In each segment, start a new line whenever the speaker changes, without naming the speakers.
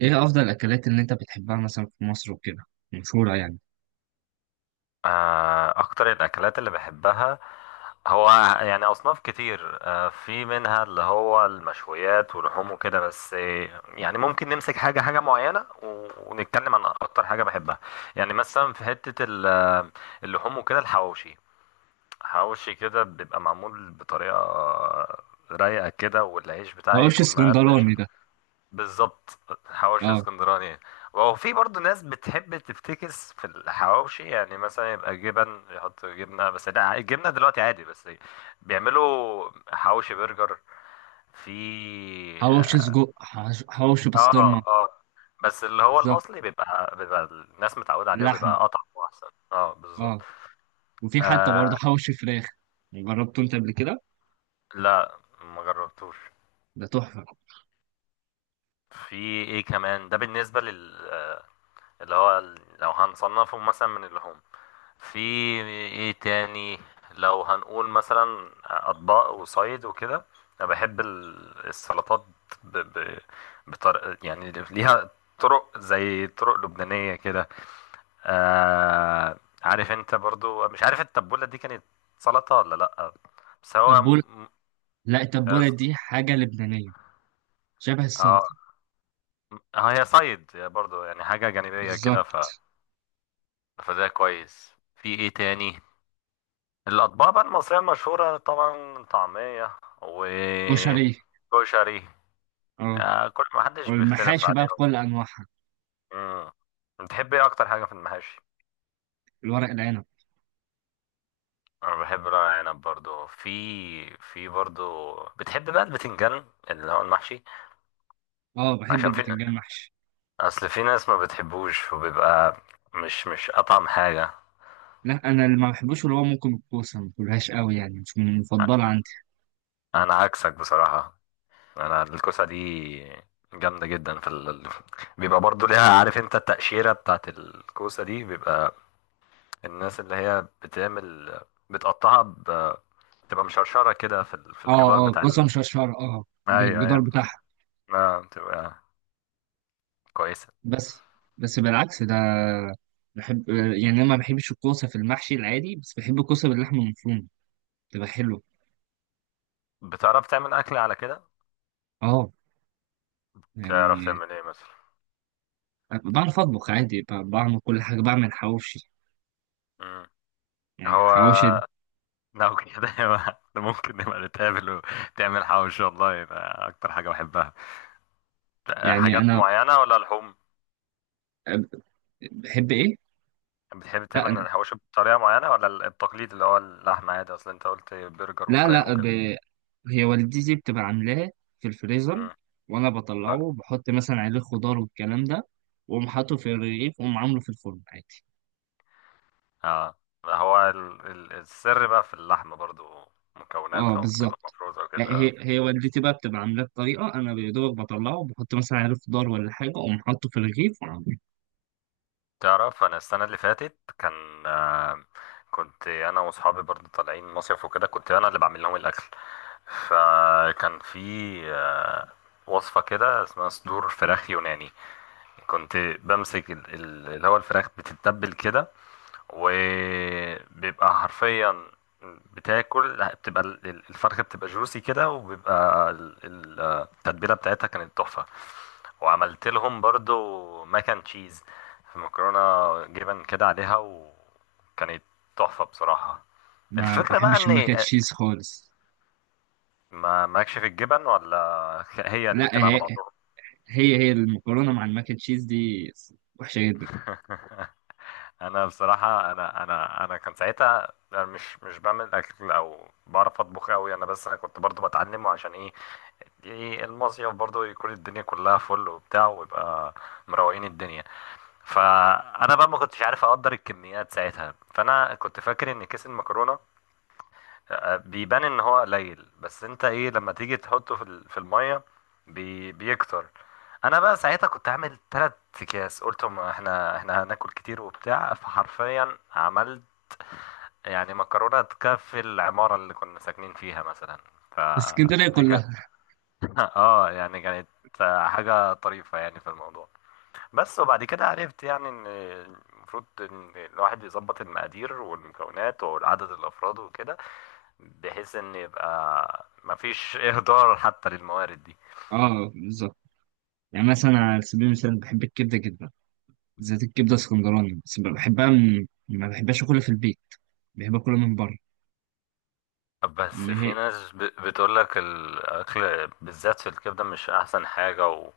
ايه افضل الاكلات اللي انت بتحبها مثلا في مصر وكده مشهوره يعني؟
اكتر الاكلات اللي بحبها هو يعني اصناف كتير، في منها اللي هو المشويات ولحوم وكده بس، يعني ممكن نمسك حاجه معينه ونتكلم عن اكتر حاجه بحبها. يعني مثلا في حته اللحوم وكده الحواوشي. حواوشي كده بيبقى معمول بطريقه، رايقه كده والعيش بتاعي
حواوشي
يكون مقرمش.
اسكندراني ده؟
بالظبط، حواوشي
اه.
اسكندراني يعني. وفي برضه ناس بتحب تفتكس في الحواوشي، يعني مثلا يبقى جبن يحط جبنه، بس لا الجبنه دلوقتي عادي، بس بيعملوا حواوشي برجر في.
حواوشي سجق، حواوشي
اه،
بسطرمه.
اه، بس اللي هو
بالظبط،
الاصلي بيبقى الناس متعوده عليه
لحم.
وبيبقى اطعم واحسن. اه بالظبط.
اه. وفي حتى
آه.
برضه حواوشي فراخ، جربته انت قبل كده؟
لا، ما جربتوش.
ده تحفه.
في ايه كمان ده بالنسبه لل اللي هو لو هنصنفه مثلا من اللحوم في ايه تاني؟ لو هنقول مثلا اطباق وصيد وكده، انا بحب السلطات. ب... ب... يعني ليها طرق، زي طرق لبنانية كده. عارف انت برضو، مش عارف التبولة دي كانت سلطة ولا لأ، بس هو
تبوله؟ لا،
هي
التبوله
ص-
دي حاجه لبنانيه، شبه السلطه.
اه اه، هي صيد برضو يعني، حاجة جانبية كده.
بالظبط.
فده كويس. في ايه تاني؟ الأطباق بقى المصرية المشهورة طبعا طعمية وكشري،
وشريه، اه.
يعني كل ما حدش بيختلف
والمحاشي بقى
عليهم.
بكل انواعها.
امم بتحب ايه أكتر حاجة في المحاشي؟
الورق العنب.
أنا بحب ورق عنب برضو، في في برضو بتحب بقى البتنجان اللي هو المحشي،
اه بحب
عشان في
البتنجان محشي.
أصل في ناس ما بتحبوش وبيبقى مش أطعم حاجة.
لا انا اللي ما بحبوش اللي هو ممكن الكوسه، ما باكلهاش قوي، يعني مش من المفضله عندي.
أنا عكسك بصراحة، أنا الكوسة دي جامدة جدا. بيبقى برضو ليها، عارف انت التقشيرة بتاعت الكوسة دي، بيبقى الناس اللي هي بتعمل بتقطعها. بتبقى مشرشرة كده في في
اه
الجدار
اه
بتاع
قسم
ال...
شرشر، اه
ايوه
بالجدار
ايوه
بتاعها.
آه، بتبقى كويسة.
بس، بالعكس ده، بحب يعني، انا ما بحبش الكوسه في المحشي العادي، بس بحب الكوسه باللحمه المفرومه، بتبقى حلوه.
بتعرف تعمل أكل على كده؟
اه
تعرف
يعني
تعمل ايه مثلا؟
بعرف اطبخ عادي، بعمل كل حاجه، بعمل حواوشي.
مم.
يعني
هو
حواوشي.
لو كده يبقى ممكن نبقى نتقابل وتعمل حواوشي والله، يبقى أكتر حاجة بحبها.
يعني
حاجات
انا
معينة ولا لحوم؟
بحب ايه.
بتحب
لا
تعمل
انا،
الحواوشي بطريقة معينة، ولا التقليد اللي هو اللحمة عادي، أصل أنت قلت برجر
لا
وفراخ
لا،
وكده؟
هي والدتي بتبقى عاملاه في الفريزر،
مم.
وانا بطلعه بحط مثلا عليه خضار والكلام ده، واقوم حاطه في الرغيف واقوم عامله في الفرن عادي.
اه، هو السر بقى في اللحمة برضو،
اه
مكوناتها وبتبقى
بالظبط.
مفروزة وكده
هي
آه.
هي والدتي بقى بتبقى عاملاه بطريقه، انا يا دوبك بطلعه بحط مثلا عليه خضار ولا حاجه، اقوم حاطه في الرغيف وعامله.
تعرف انا السنة اللي فاتت كان، كنت انا واصحابي برضو طالعين مصيف وكده، كنت انا اللي بعمل لهم الاكل، فكان في آه، وصفة كده اسمها صدور فراخ يوناني. كنت بمسك اللي هو الفراخ بتتبل كده، وبيبقى حرفيا بتاكل، بتبقى الفرخة بتبقى جوسي كده، وبيبقى التتبيلة بتاعتها كانت تحفة. وعملت لهم برضو ماكن تشيز، في مكرونة جبن كده عليها، وكانت تحفة بصراحة.
ما
الفكرة بقى
بحبش
ان
الماك أند
آه،
تشيز خالص.
ما ماكش في الجبن ولا هي
لا
الاتنين
هي،
على بعضهم.
هي المكرونه مع الماك أند تشيز دي وحشه جدا.
انا بصراحه، انا كان ساعتها أنا مش بعمل اكل او بعرف اطبخ قوي انا، بس انا كنت برضو بتعلمه، عشان ايه؟ ايه المصيف برضو يكون الدنيا كلها فل وبتاع، ويبقى مروقين الدنيا. فانا بقى ما كنتش عارف اقدر الكميات ساعتها، فانا كنت فاكر ان كيس المكرونه بيبان ان هو قليل، بس انت ايه لما تيجي تحطه في الميه بيكتر. انا بقى ساعتها كنت عامل تلات اكياس، قلت ما احنا هناكل كتير وبتاع، فحرفيا عملت يعني مكرونه تكفي العماره اللي كنا ساكنين فيها مثلا.
في اسكندريه
فدي كانت
كلها.
اه يعني كانت حاجه طريفه يعني في الموضوع. بس وبعد كده عرفت يعني ان المفروض ان الواحد يظبط المقادير والمكونات وعدد الافراد وكده، بحيث ان يبقى مفيش اهدار حتى للموارد دي.
اه بالظبط. يعني مثلا على سبيل المثال، بحب الكبده جدا، بالذات الكبده اسكندراني، بس بحبها من، ما بحبهاش اكلها في البيت، بحب اكلها من بره.
بس
اللي
في
هي.
ناس بتقولك الاكل بالذات في الكبده مش احسن حاجه.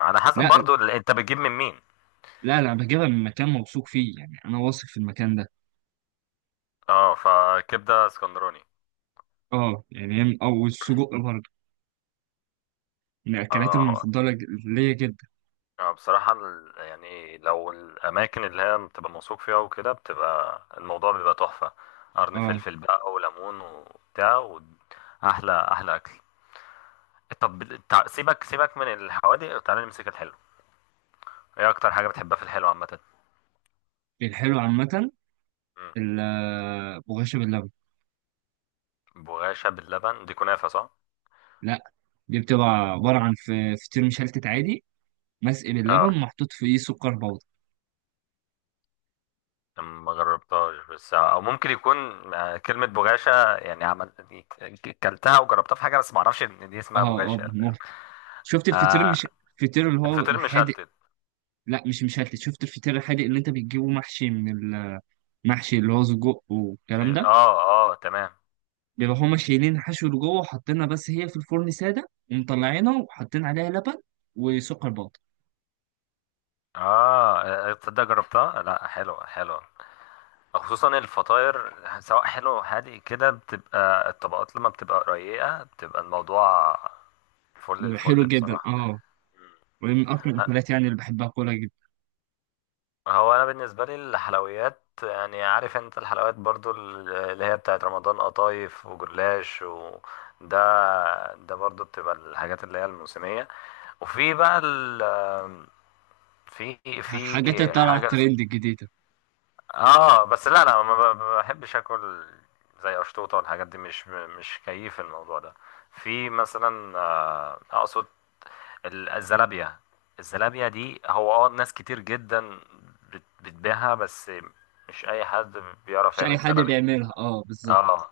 على حسب
لا،
برضو انت بتجيب من مين.
لا بجيبها من مكان موثوق فيه، يعني انا واثق في المكان ده.
اه، فكبده اسكندراني.
اه يعني هي او السجق برضه من الاكلات
اه
المفضله ليا جدا.
آه، بصراحة يعني لو الأماكن اللي هي بتبقى موثوق فيها وكده، بتبقى الموضوع بيبقى تحفة. قرن
اه.
فلفل بقى وليمون وبتاع، وأحلى أحلى أكل. طب سيبك من الحوادق وتعالى نمسك الحلو. إيه أكتر حاجة بتحبها في الحلو عامة؟
الحلو عامه.
مم.
البغاشة باللبن.
بغاشة باللبن دي كنافة صح؟
لا، دي بتبقى عباره عن فطير مشلتت عادي، مسقي
اه،
باللبن، محطوط فيه سكر بودر.
ما جربتهاش، بس او ممكن يكون، كلمة بغاشة يعني عمل كلتها وجربتها في حاجة، بس ما اعرفش ان دي اسمها
اه اه
بغاشة، فاهم؟
بالمهر. شفت الفطير
آه.
مش، الفطير اللي هو
فطير
الحادق.
مشلتت.
لا مش مشلتت. شفت الفطير الحادق اللي انت بتجيبه محشي من، المحشي اللي هو سجق والكلام ده،
اه، اه تمام.
بيبقى هما شايلين الحشو اللي جوه وحاطينها، بس هي في الفرن ساده ومطلعينها وحاطين عليها لبن وسكر بودر.
اه، تصدق جربتها، لا حلوة حلوة، خصوصا الفطاير. سواء حلو حادق كده، بتبقى الطبقات لما بتبقى رقيقة، بتبقى الموضوع فل
بيبقى حلو
الفل
جدا
بصراحة.
اه.
مم.
ومن اكتر الاكلات يعني اللي بحبها كولا جدا.
هو انا بالنسبة لي الحلويات، يعني عارف انت الحلويات برضو اللي هي بتاعت رمضان، قطايف وجلاش و ده ده برضو بتبقى الحاجات اللي هي الموسمية. وفي بقى ال في في
حاجات اللي طالعه
حاجة.
ترند جديده.
اه بس لا انا ما بحبش اكل زي اشطوطه والحاجات دي، مش كيف الموضوع ده. في مثلا، اقصد الزلابيه. الزلابيه دي هو اه ناس كتير جدا بتبيعها، بس مش اي حد بيعرف
مش اي
يعمل
حد
زلابيه.
بيعملها اه بالظبط.
اه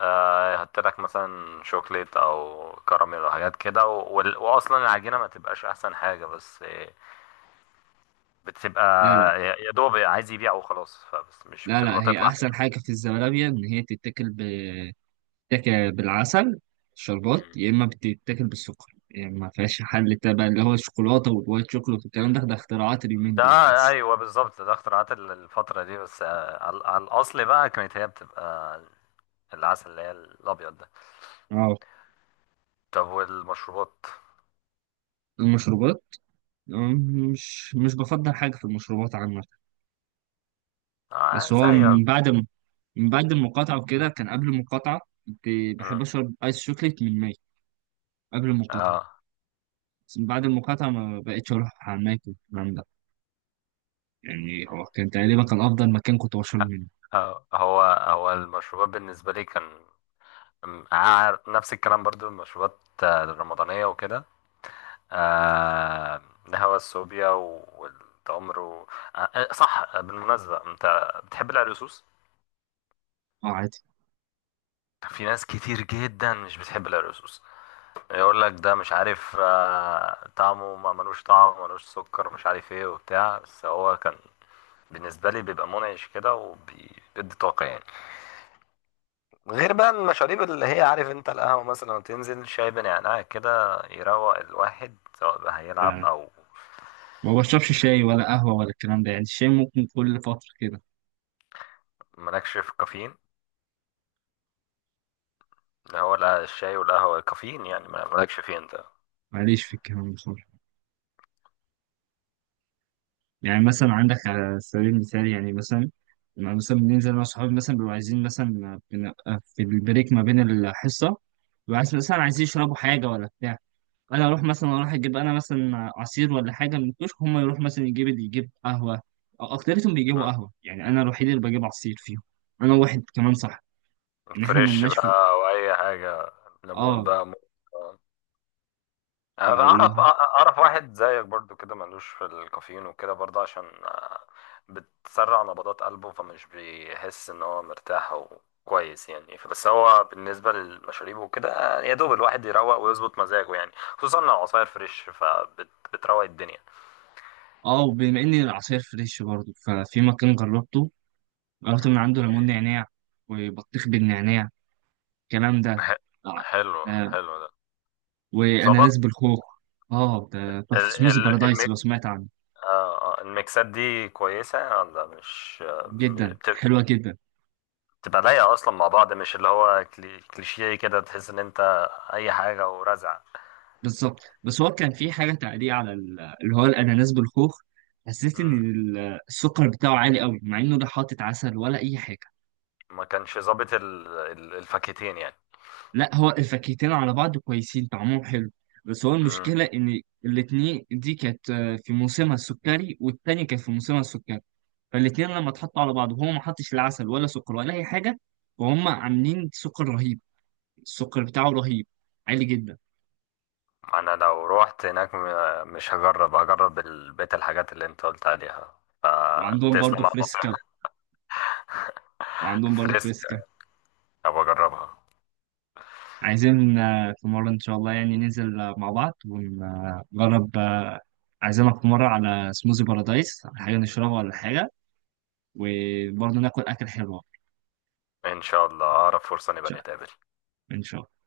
آه، يحط لك مثلا شوكليت او كراميل او حاجات كده، وال- واصلا العجينه ما تبقاش احسن حاجه، بس، بتبقى
لا، لا
يا يا دوب عايز يبيع وخلاص، فبس مش
لا لا
بتبقى
هي
تطلع
احسن حاجه في الزلابيه ان هي تتاكل بالعسل شربات،
حلوة.
يا اما بتتاكل بالسكر. يعني ما فيهاش حل تبع اللي هو الشوكولاته والوايت شوكولات والكلام ده، ده اختراعات اليومين
ده
دول بس.
ايوه بالظبط، ده اختراعات الفتره دي، بس، على على الاصل بقى كانت هي بتبقى العسل اللي هي الابيض ده.
اه.
طب والمشروبات؟
المشروبات. أم، مش، بفضل حاجه في المشروبات عامه.
آه
بس هو
زي
من بعد، من بعد المقاطعة وكده، كان قبل المقاطعة كنت بحب
مم.
أشرب آيس شوكليت من ماي قبل المقاطعة.
اه
بس من بعد المقاطعة ما بقتش أروح على ماي والكلام ده. يعني هو كان تقريبا كان أفضل مكان كنت بشرب منه.
آه، هو المشروبات بالنسبه لي كان نفس الكلام برضو. المشروبات، الرمضانيه وكده، آه، الهوا الصوبيا والتمر. آه، صح بالمناسبه، انت بتحب العرقسوس؟
أه عادي.
في ناس كتير جدا مش بتحب العرقسوس، يقول لك ده مش عارف، طعمه ما ملوش طعم، ملوش سكر، مش عارف ايه وبتاع، بس هو كان بالنسبة لي بيبقى منعش كده، وبيدي طاقة يعني. غير بقى المشاريب اللي هي عارف انت، القهوة مثلا تنزل شاي بنعناع كده، يروق الواحد سواء بقى هيلعب
لا،
او
ما بشربش شاي ولا قهوة ولا الكلام ده، يعني الشاي ممكن كل فترة كده.
مالكش في كافيين. اللي هو لا الشاي والقهوة كافيين يعني، ما- مالكش فيه انت؟
ماليش في الكلام ده خالص. يعني مثلا عندك على سبيل المثال، يعني مثلا لما مثلا بننزل أنا وصحابي، مثلا بنبقى عايزين، مثلا بنبقى في البريك ما بين الحصة، بيبقوا عايز-، مثلا عايزين يشربوا حاجة ولا بتاع. انا اروح مثلا، اروح اجيب انا مثلا عصير ولا حاجه من الكشك، هم يروح مثلا يجيب اللي يجيب قهوه، أو اكتريتهم بيجيبوا
مم.
قهوه. يعني انا الوحيد اللي بجيب عصير فيهم. انا واحد كمان صح، ان احنا
فريش
ملناش في،
بقى او اي حاجة، ليمون
اه
بقى، موز. انا
اللي
اعرف
هو،
واحد زيك برضو كده ملوش في الكافيين وكده، برضو عشان، بتسرع نبضات قلبه، فمش بيحس ان هو مرتاح وكويس يعني. بس هو بالنسبه للمشاريب وكده، يا دوب الواحد يروق ويظبط مزاجه يعني، خصوصا لو عصاير فريش، فبتروق الدنيا.
اه. وبما ان العصير فريش برضه، ففي مكان جربته، جربت من عنده ليمون نعناع وبطيخ بالنعناع، الكلام ده.
ح-
آه.
حلو
آه.
حلو ده. ظبط.
واناناس بالخوخ. اه ده
ال
تحفه، سموز
ال
بارادايس لو سمعت عنه.
الميكسات دي كويسه ولا مش؟
جدا حلوه جدا.
تبقى لايقة أصلا مع بعض، مش اللي هو كليشيه كده تحس إن أنت أي حاجة ورزع.
بالظبط. بس هو كان في حاجه تعليق على اللي هو الاناناس بالخوخ، حسيت ان
مم.
السكر بتاعه عالي قوي، مع انه ده حاطط عسل ولا اي حاجه.
ما كانش ظابط الفاكهتين يعني.
لا هو الفاكهتين على بعض كويسين، طعمهم حلو، بس هو
مم.
المشكله ان الاتنين دي كانت في موسمها السكري، والتانية كانت في موسمها السكري، فالاتنين لما اتحطوا على بعض، وهو ما حطش لا عسل ولا سكر ولا اي حاجه، وهم عاملين سكر رهيب. السكر بتاعه رهيب، عالي جدا.
أنا لو روحت هناك مش هجرب، هجرب بقية الحاجات اللي أنت قلت عليها،
وعندهم برضه
فتسلم على
فريسكا.
النصيحة.
وعندهم برضه
فريسك،
فريسكا.
أبقى أجربها.
عايزين في مرة إن شاء الله، يعني ننزل مع بعض ونجرب عايزينك في مرة على سموزي بارادايس، حاجة نشربها ولا حاجة، وبرضه ناكل أكل حلو.
إن شاء الله أقرب فرصة نبقى
شاء
نتقابل.
إن شاء الله.